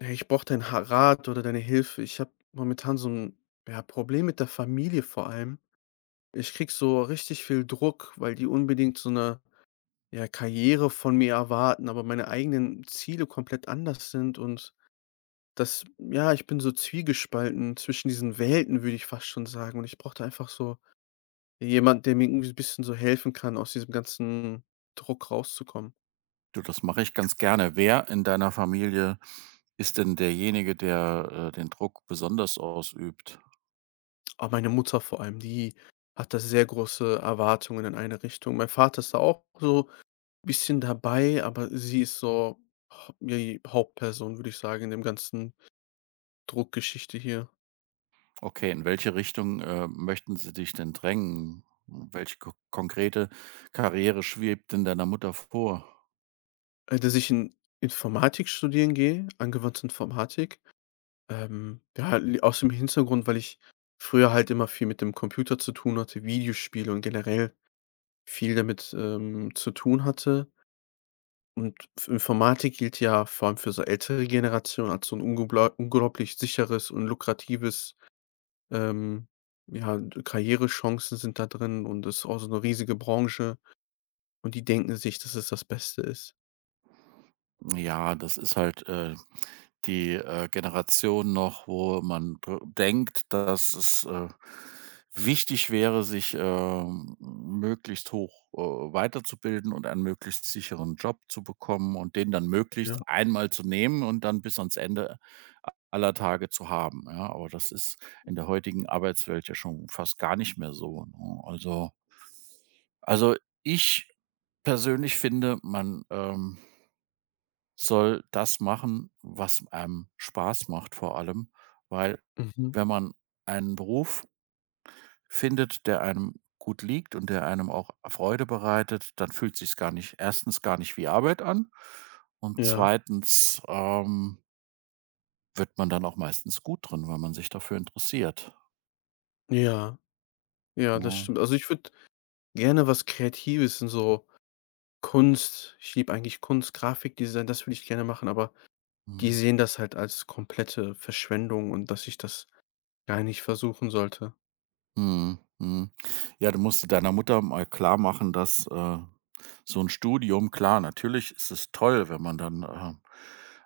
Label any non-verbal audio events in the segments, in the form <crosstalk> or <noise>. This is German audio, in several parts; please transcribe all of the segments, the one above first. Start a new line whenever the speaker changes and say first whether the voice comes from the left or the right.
left: Hey, ich brauche deinen Ha Rat oder deine Hilfe. Ich habe momentan so ein ja, Problem mit der Familie vor allem. Ich krieg so richtig viel Druck, weil die unbedingt so eine ja, Karriere von mir erwarten, aber meine eigenen Ziele komplett anders sind und ich bin so zwiegespalten zwischen diesen Welten, würde ich fast schon sagen. Und ich brauche einfach so jemand, der mir irgendwie ein bisschen so helfen kann, aus diesem ganzen Druck rauszukommen.
right: Du, das mache ich ganz gerne. Wer in deiner Familie ist denn derjenige, der den Druck besonders ausübt?
left: Aber meine Mutter vor allem, die hat da sehr große Erwartungen in eine Richtung. Mein Vater ist da auch so bisschen dabei, aber sie ist so die Hauptperson, würde ich sagen, in dem ganzen Druckgeschichte hier.
right: Okay, in welche Richtung, möchten sie dich denn drängen? Welche ko konkrete Karriere schwebt denn deiner Mutter vor?
left: Dass ich in Informatik studieren gehe, angewandte Informatik. Ja, li Aus dem Hintergrund, weil ich früher halt immer viel mit dem Computer zu tun hatte, Videospiele und generell viel damit, zu tun hatte. Und F Informatik gilt ja vor allem für so ältere Generationen als so ein ungeblei unglaublich sicheres und lukratives. Ähm, ja, d Karrierechancen sind da drin und das ist auch so eine riesige Branche und die denken sich, dass es das Beste ist.
right: Ja, das ist halt die, Generation noch, wo man dr denkt, dass es, wichtig wäre, sich möglichst hoch, weiterzubilden und einen möglichst sicheren Job zu bekommen und den dann möglichst
left: Ja.
right: einmal zu nehmen und dann bis ans Ende aller Tage zu haben, ja? Aber das ist in der heutigen Arbeitswelt ja schon fast gar nicht mehr so, ne? Also ich persönlich finde, man soll das machen, was einem Spaß macht vor allem, weil
left: Mhm.
right: wenn man einen Beruf findet, der einem gut liegt und der einem auch Freude bereitet, dann fühlt sich's gar nicht erstens gar nicht wie Arbeit an und
left: Ja.
right: zweitens wird man dann auch meistens gut drin, weil man sich dafür interessiert,
left: Ja. Ja, das
right: ne?
left: stimmt. Also, ich würde gerne was Kreatives in so Kunst ich liebe eigentlich Kunst, Grafikdesign, das würde ich gerne machen, aber die
right: Mhm.
left: sehen das halt als komplette Verschwendung und dass ich das gar nicht versuchen sollte.
right: Mhm, mhm. Ja, du musst deiner Mutter mal klarmachen, dass so ein Studium klar, natürlich ist es toll, wenn man dann,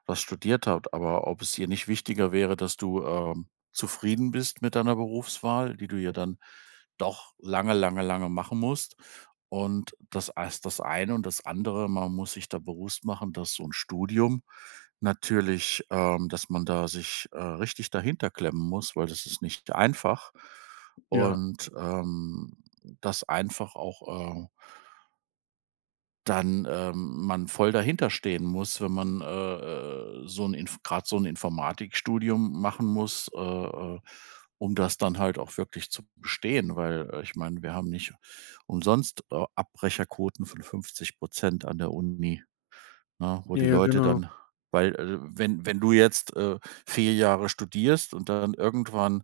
right: was studiert hat, aber ob es ihr nicht wichtiger wäre, dass du zufrieden bist mit deiner Berufswahl, die du ja dann doch lange, lange, lange machen musst. Und das ist das eine und das andere, man muss sich da bewusst machen, dass so ein Studium natürlich, dass man da sich, richtig dahinterklemmen muss, weil das ist nicht einfach.
left: Ja.
right: Und dass einfach auch, dann, man voll dahinter stehen muss, wenn man so ein gerade so ein Informatikstudium machen muss, um das dann halt auch wirklich zu bestehen, weil ich meine, wir haben nicht umsonst Abbrecherquoten von 50% an der Uni, ne, wo die
left: Ja,
right: Leute
left: genau.
right: dann weil wenn du jetzt 4 Jahre studierst und dann irgendwann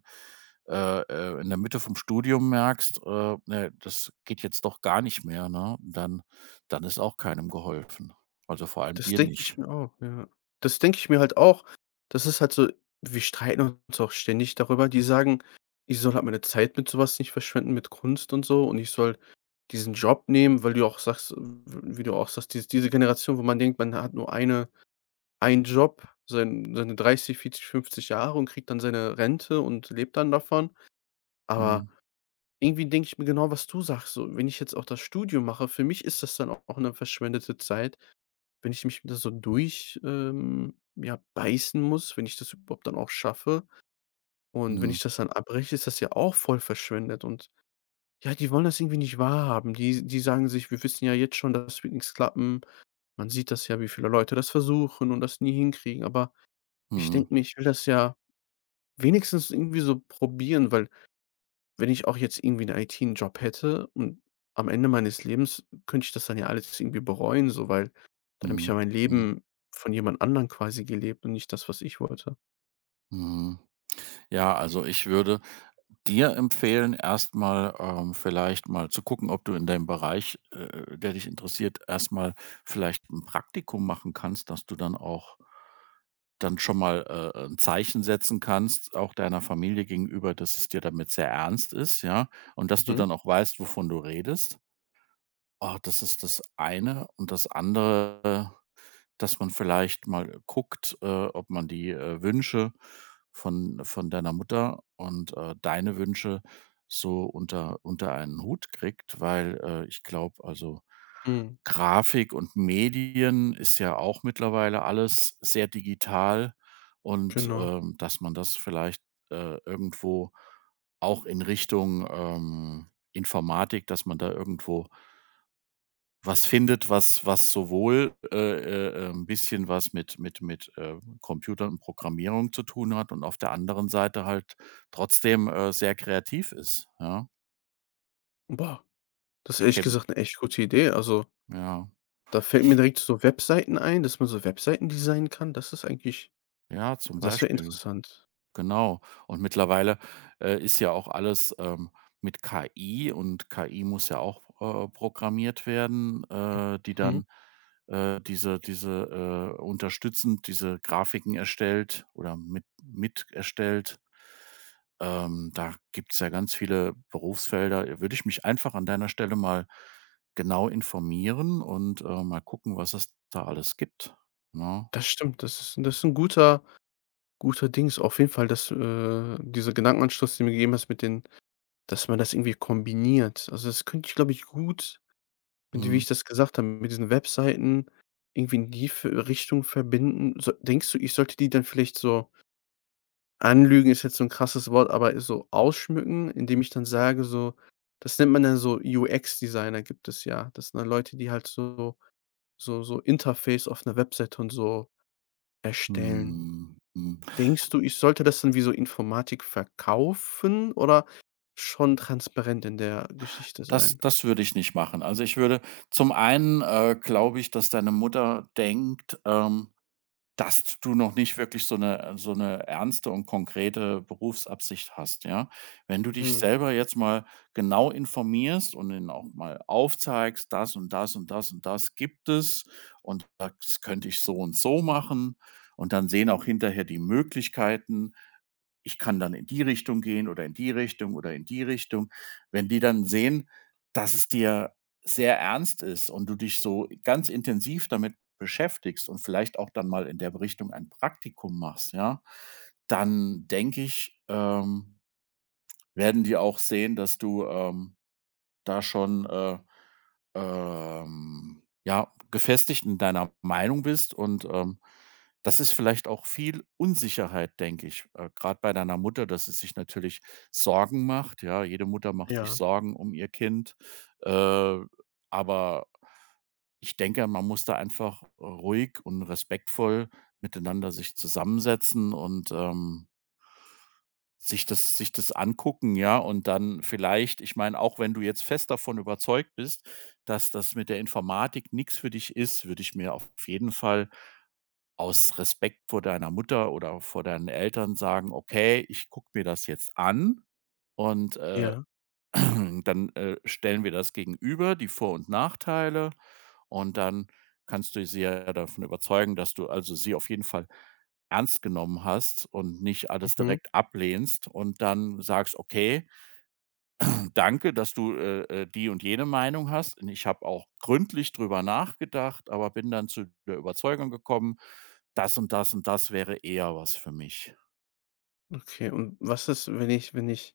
right: äh, äh, in der Mitte vom Studium merkst, ne, das geht jetzt doch gar nicht mehr, ne? Dann ist auch keinem geholfen. Also, vor allem
left: Das
right: dir
left: denke ich
right: nicht.
left: mir auch, ja. Das denke ich mir halt auch. Das ist halt so, wir streiten uns auch ständig darüber. Die sagen, ich soll halt meine Zeit mit sowas nicht verschwenden, mit Kunst und so, und ich soll diesen Job nehmen, weil du auch sagst w wie du auch sagst, diese Generation, wo man denkt, man hat nur einen Job, seine 30, 40, 50 Jahre, und kriegt dann seine Rente und lebt dann davon. Aber
right: Mhm.
left: irgendwie denke ich mir genau, was du sagst, so, wenn ich jetzt auch das Studium mache, für mich ist das dann auch eine verschwendete Zeit, wenn ich mich da so durch, beißen muss, wenn ich das überhaupt dann auch schaffe. Und wenn
right: Mhm.
left: ich das dann abbreche, ist das ja auch voll verschwendet. Und ja, die wollen das irgendwie nicht wahrhaben. Die sagen sich, wir wissen ja jetzt schon, das wird nichts klappen. Man sieht das ja, wie viele Leute das versuchen und das nie hinkriegen. Aber ich
right: Mhm.
left: denke mir, ich will das ja wenigstens irgendwie so probieren, weil, wenn ich auch jetzt irgendwie 'n it job hätte und am Ende meines Lebens, könnte ich das dann ja alles irgendwie bereuen so, weil dann habe ich ja
right: Mhm.
left: mein
right: Mhm.
left: Leben von jemand anderem quasi gelebt und nicht das, was ich wollte.
right: Mhm. Ja, also, ich würde dir empfehlen, erstmal vielleicht mal zu gucken, ob du in deinem Bereich, der dich interessiert, erstmal vielleicht ein Praktikum machen kannst, dass du dann auch dann schon mal, 'n Zeichen setzen kannst, auch deiner Familie gegenüber, dass es dir damit sehr ernst ist, ja, und dass du
left: Mhm.
right: dann auch weißt, wovon du redest. Oh, das ist das eine und das andere, dass man vielleicht mal guckt, ob man die, Wünsche von deiner Mutter und, deine Wünsche so unter einen Hut kriegt, weil ich glaube, also,
left: Mhm,
right: Grafik und Medien ist ja auch mittlerweile alles sehr digital und,
left: genau.
right: dass man das vielleicht, irgendwo auch in Richtung, Informatik, dass man da irgendwo was findet, was was sowohl, 'n bisschen was mit Computern und Programmierung zu tun hat und auf der anderen Seite halt trotzdem sehr kreativ ist, ja?
left: Boah, das ist
right: Ich
left: ehrlich
right: kenne
left: gesagt 'ne echt gute Idee. Also,
right: ja,
left: da fällt mir direkt so Webseiten ein, dass man so Webseiten designen kann. Das ist eigentlich,
right: ja, zum
left: das wäre
right: Beispiel,
left: interessant.
right: genau. Und mittlerweile ist ja auch alles, mit KI und KI muss ja auch, programmiert werden, die
left: Mhm.
right: dann diese unterstützend diese Grafiken erstellt oder mit erstellt. Da gibt es ja ganz viele Berufsfelder. Ja, würde ich mich einfach an deiner Stelle mal genau informieren und mal gucken, was es da alles gibt, ne?
left: Das stimmt, das ist 'n guter guter Dings. Auf jeden Fall, dieser Gedankenanstoß, den du mir gegeben hast mit den, dass man das irgendwie kombiniert. Also, das könnte ich, glaube ich, gut, und wie
right: Mhm.
left: ich das gesagt habe, mit diesen Webseiten irgendwie in die v Richtung verbinden. So, denkst du, ich sollte die dann vielleicht so, anlügen ist jetzt so ein krasses Wort, aber so ausschmücken, indem ich dann sage so, das nennt man dann so, UX-Designer gibt es ja. Das sind dann Leute, die halt so so Interface auf einer Webseite und so erstellen.
right: Mhm. Mhm.
left: Denkst du, ich sollte das dann wie so Informatik verkaufen oder schon transparent in der Geschichte
right: Das
left: sein?
right: das würde ich nicht machen. Also, ich würde zum einen, glaube ich, dass deine Mutter denkt, dass du noch nicht wirklich so eine ernste und konkrete Berufsabsicht hast, ja? Wenn du dich
left: Mhm.
right: selber jetzt mal genau informierst und denen auch mal aufzeigst: „Das und das und das und das gibt es und das könnte ich so und so machen.“ Und dann sehen auch hinterher die Möglichkeiten. Ich kann dann in die Richtung gehen oder in die Richtung oder in die Richtung. Wenn die dann sehen, dass es dir sehr ernst ist und du dich so ganz intensiv damit beschäftigst und vielleicht auch dann mal in der Richtung ein Praktikum machst, ja, dann denke ich, werden die auch sehen, dass du da schon, ja, gefestigt in deiner Meinung bist, und das ist vielleicht auch viel Unsicherheit, denke ich, grad bei deiner Mutter, dass sie sich natürlich Sorgen macht. Ja, jede Mutter macht sich
left: Ja,
right: Sorgen um ihr Kind, äh, aber ich denke, man muss da einfach ruhig und respektvoll miteinander sich zusammensetzen und sich das angucken, ja, und dann vielleicht, ich meine, auch wenn du jetzt fest davon überzeugt bist, dass das mit der Informatik nichts für dich ist, würde ich mir auf jeden Fall aus Respekt vor deiner Mutter oder vor deinen Eltern sagen: „Okay, ich gucke mir das jetzt an und
left: ja.
right: <clears throat> Dann stellen wir das gegenüber, die Vor und Nachteile, und dann kannst du sie ja davon überzeugen, dass du also sie auf jeden Fall ernst genommen hast und nicht alles
left: Mhm.
right: direkt ablehnst und dann sagst: „Okay, <clears throat> danke, dass du die und jene Meinung hast. Und ich habe auch gründlich drüber nachgedacht, aber bin dann zu der Überzeugung gekommen, das und das und das wäre eher was für mich.“
left: Okay, und was ist, wenn ich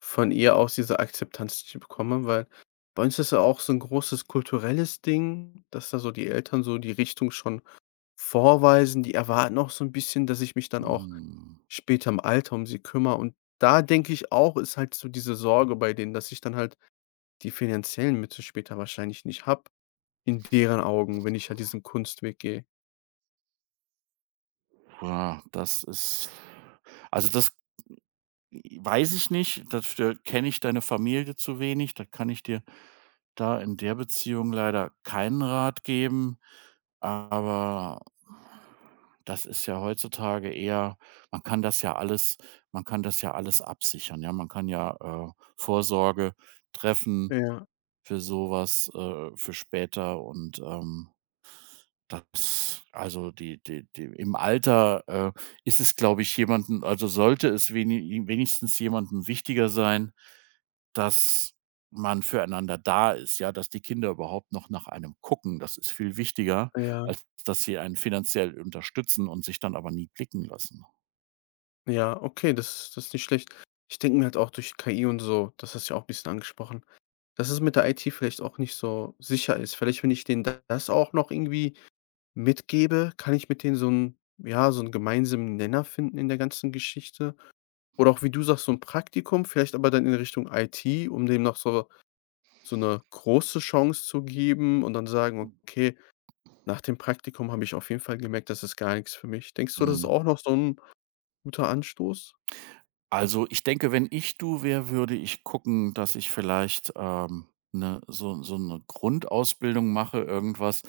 left: von ihr aus diese Akzeptanz nicht bekomme? Weil bei uns ist ja auch so ein großes kulturelles Ding, dass da so die Eltern so die Richtung schon vorweisen. Die erwarten auch so ein bisschen, dass ich mich dann auch
right: Hm,
left: später im Alter um sie kümmere. Und da denke ich auch, ist halt so diese Sorge bei denen, dass ich dann halt die finanziellen Mittel später wahrscheinlich nicht habe, in deren Augen, wenn ich halt diesen Kunstweg gehe.
right: ja, das ist, also, das weiß ich nicht, dafür kenne ich deine Familie zu wenig, da kann ich dir da in der Beziehung leider keinen Rat geben, aber das ist ja heutzutage eher, man kann das ja alles man kann das ja alles absichern, ja? Man kann ja, Vorsorge treffen
left: Ja,
right: für sowas, für später , und das, also die im Alter, ist es, glaube ich, jemanden. Also sollte es wenigstens jemandem wichtiger sein, dass man füreinander da ist, ja, dass die Kinder überhaupt noch nach einem gucken. Das ist viel wichtiger,
left: ja.
right: als dass sie einen finanziell unterstützen und sich dann aber nie blicken lassen.
left: Ja, okay, das das ist nicht schlecht. Ich denke mir halt auch durch KI und so, das hast du ja auch ein bisschen angesprochen, dass es mit der IT vielleicht auch nicht so sicher ist. Vielleicht, wenn ich denen da- das auch noch irgendwie mitgebe, kann ich mit denen so 'n, ja, so 'n gemeinsamen Nenner finden in der ganzen Geschichte. Oder auch, wie du sagst, so ein Praktikum, vielleicht aber dann in Richtung IT, um dem noch so so eine große Chance zu geben und dann sagen: „Okay, nach dem Praktikum habe ich auf jeden Fall gemerkt, das ist gar nichts für mich.“ Denkst du, das ist
right: Mhm.
left: auch noch so ein guter Anstoß?
right: Also, ich denke, wenn ich du wäre, würde ich gucken, dass ich vielleicht 'ne 'ne Grundausbildung mache, irgendwas,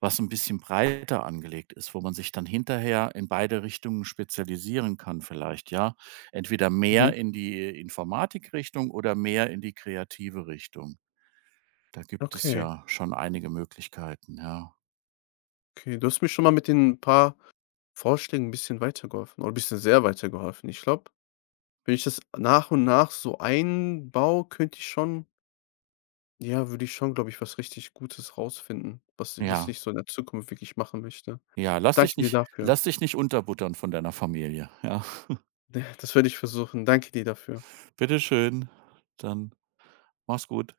right: was ein bisschen breiter angelegt ist, wo man sich dann hinterher in beide Richtungen spezialisieren kann vielleicht, ja? Entweder mehr
left: Mhm.
right: in die Informatikrichtung oder mehr in die kreative Richtung. Da gibt es
left: Okay.
right: ja schon einige Möglichkeiten, ja.
left: Okay, du hast mir schon mal mit den paar Vorschlägen ein bisschen weitergeholfen oder ein bisschen sehr weitergeholfen. Ich glaube, wenn ich das nach und nach so einbaue, könnte ich schon, ja, würde ich schon, glaube ich, was richtig Gutes rausfinden, was was
right: Ja,
left: ich so in der Zukunft wirklich machen möchte.
right: ja,
left: Danke dir dafür.
right: lass dich nicht unterbuttern von deiner Familie, ja. <laughs>
left: <laughs> Das werde ich versuchen. Danke dir dafür.
right: Bitte schön, dann mach's gut.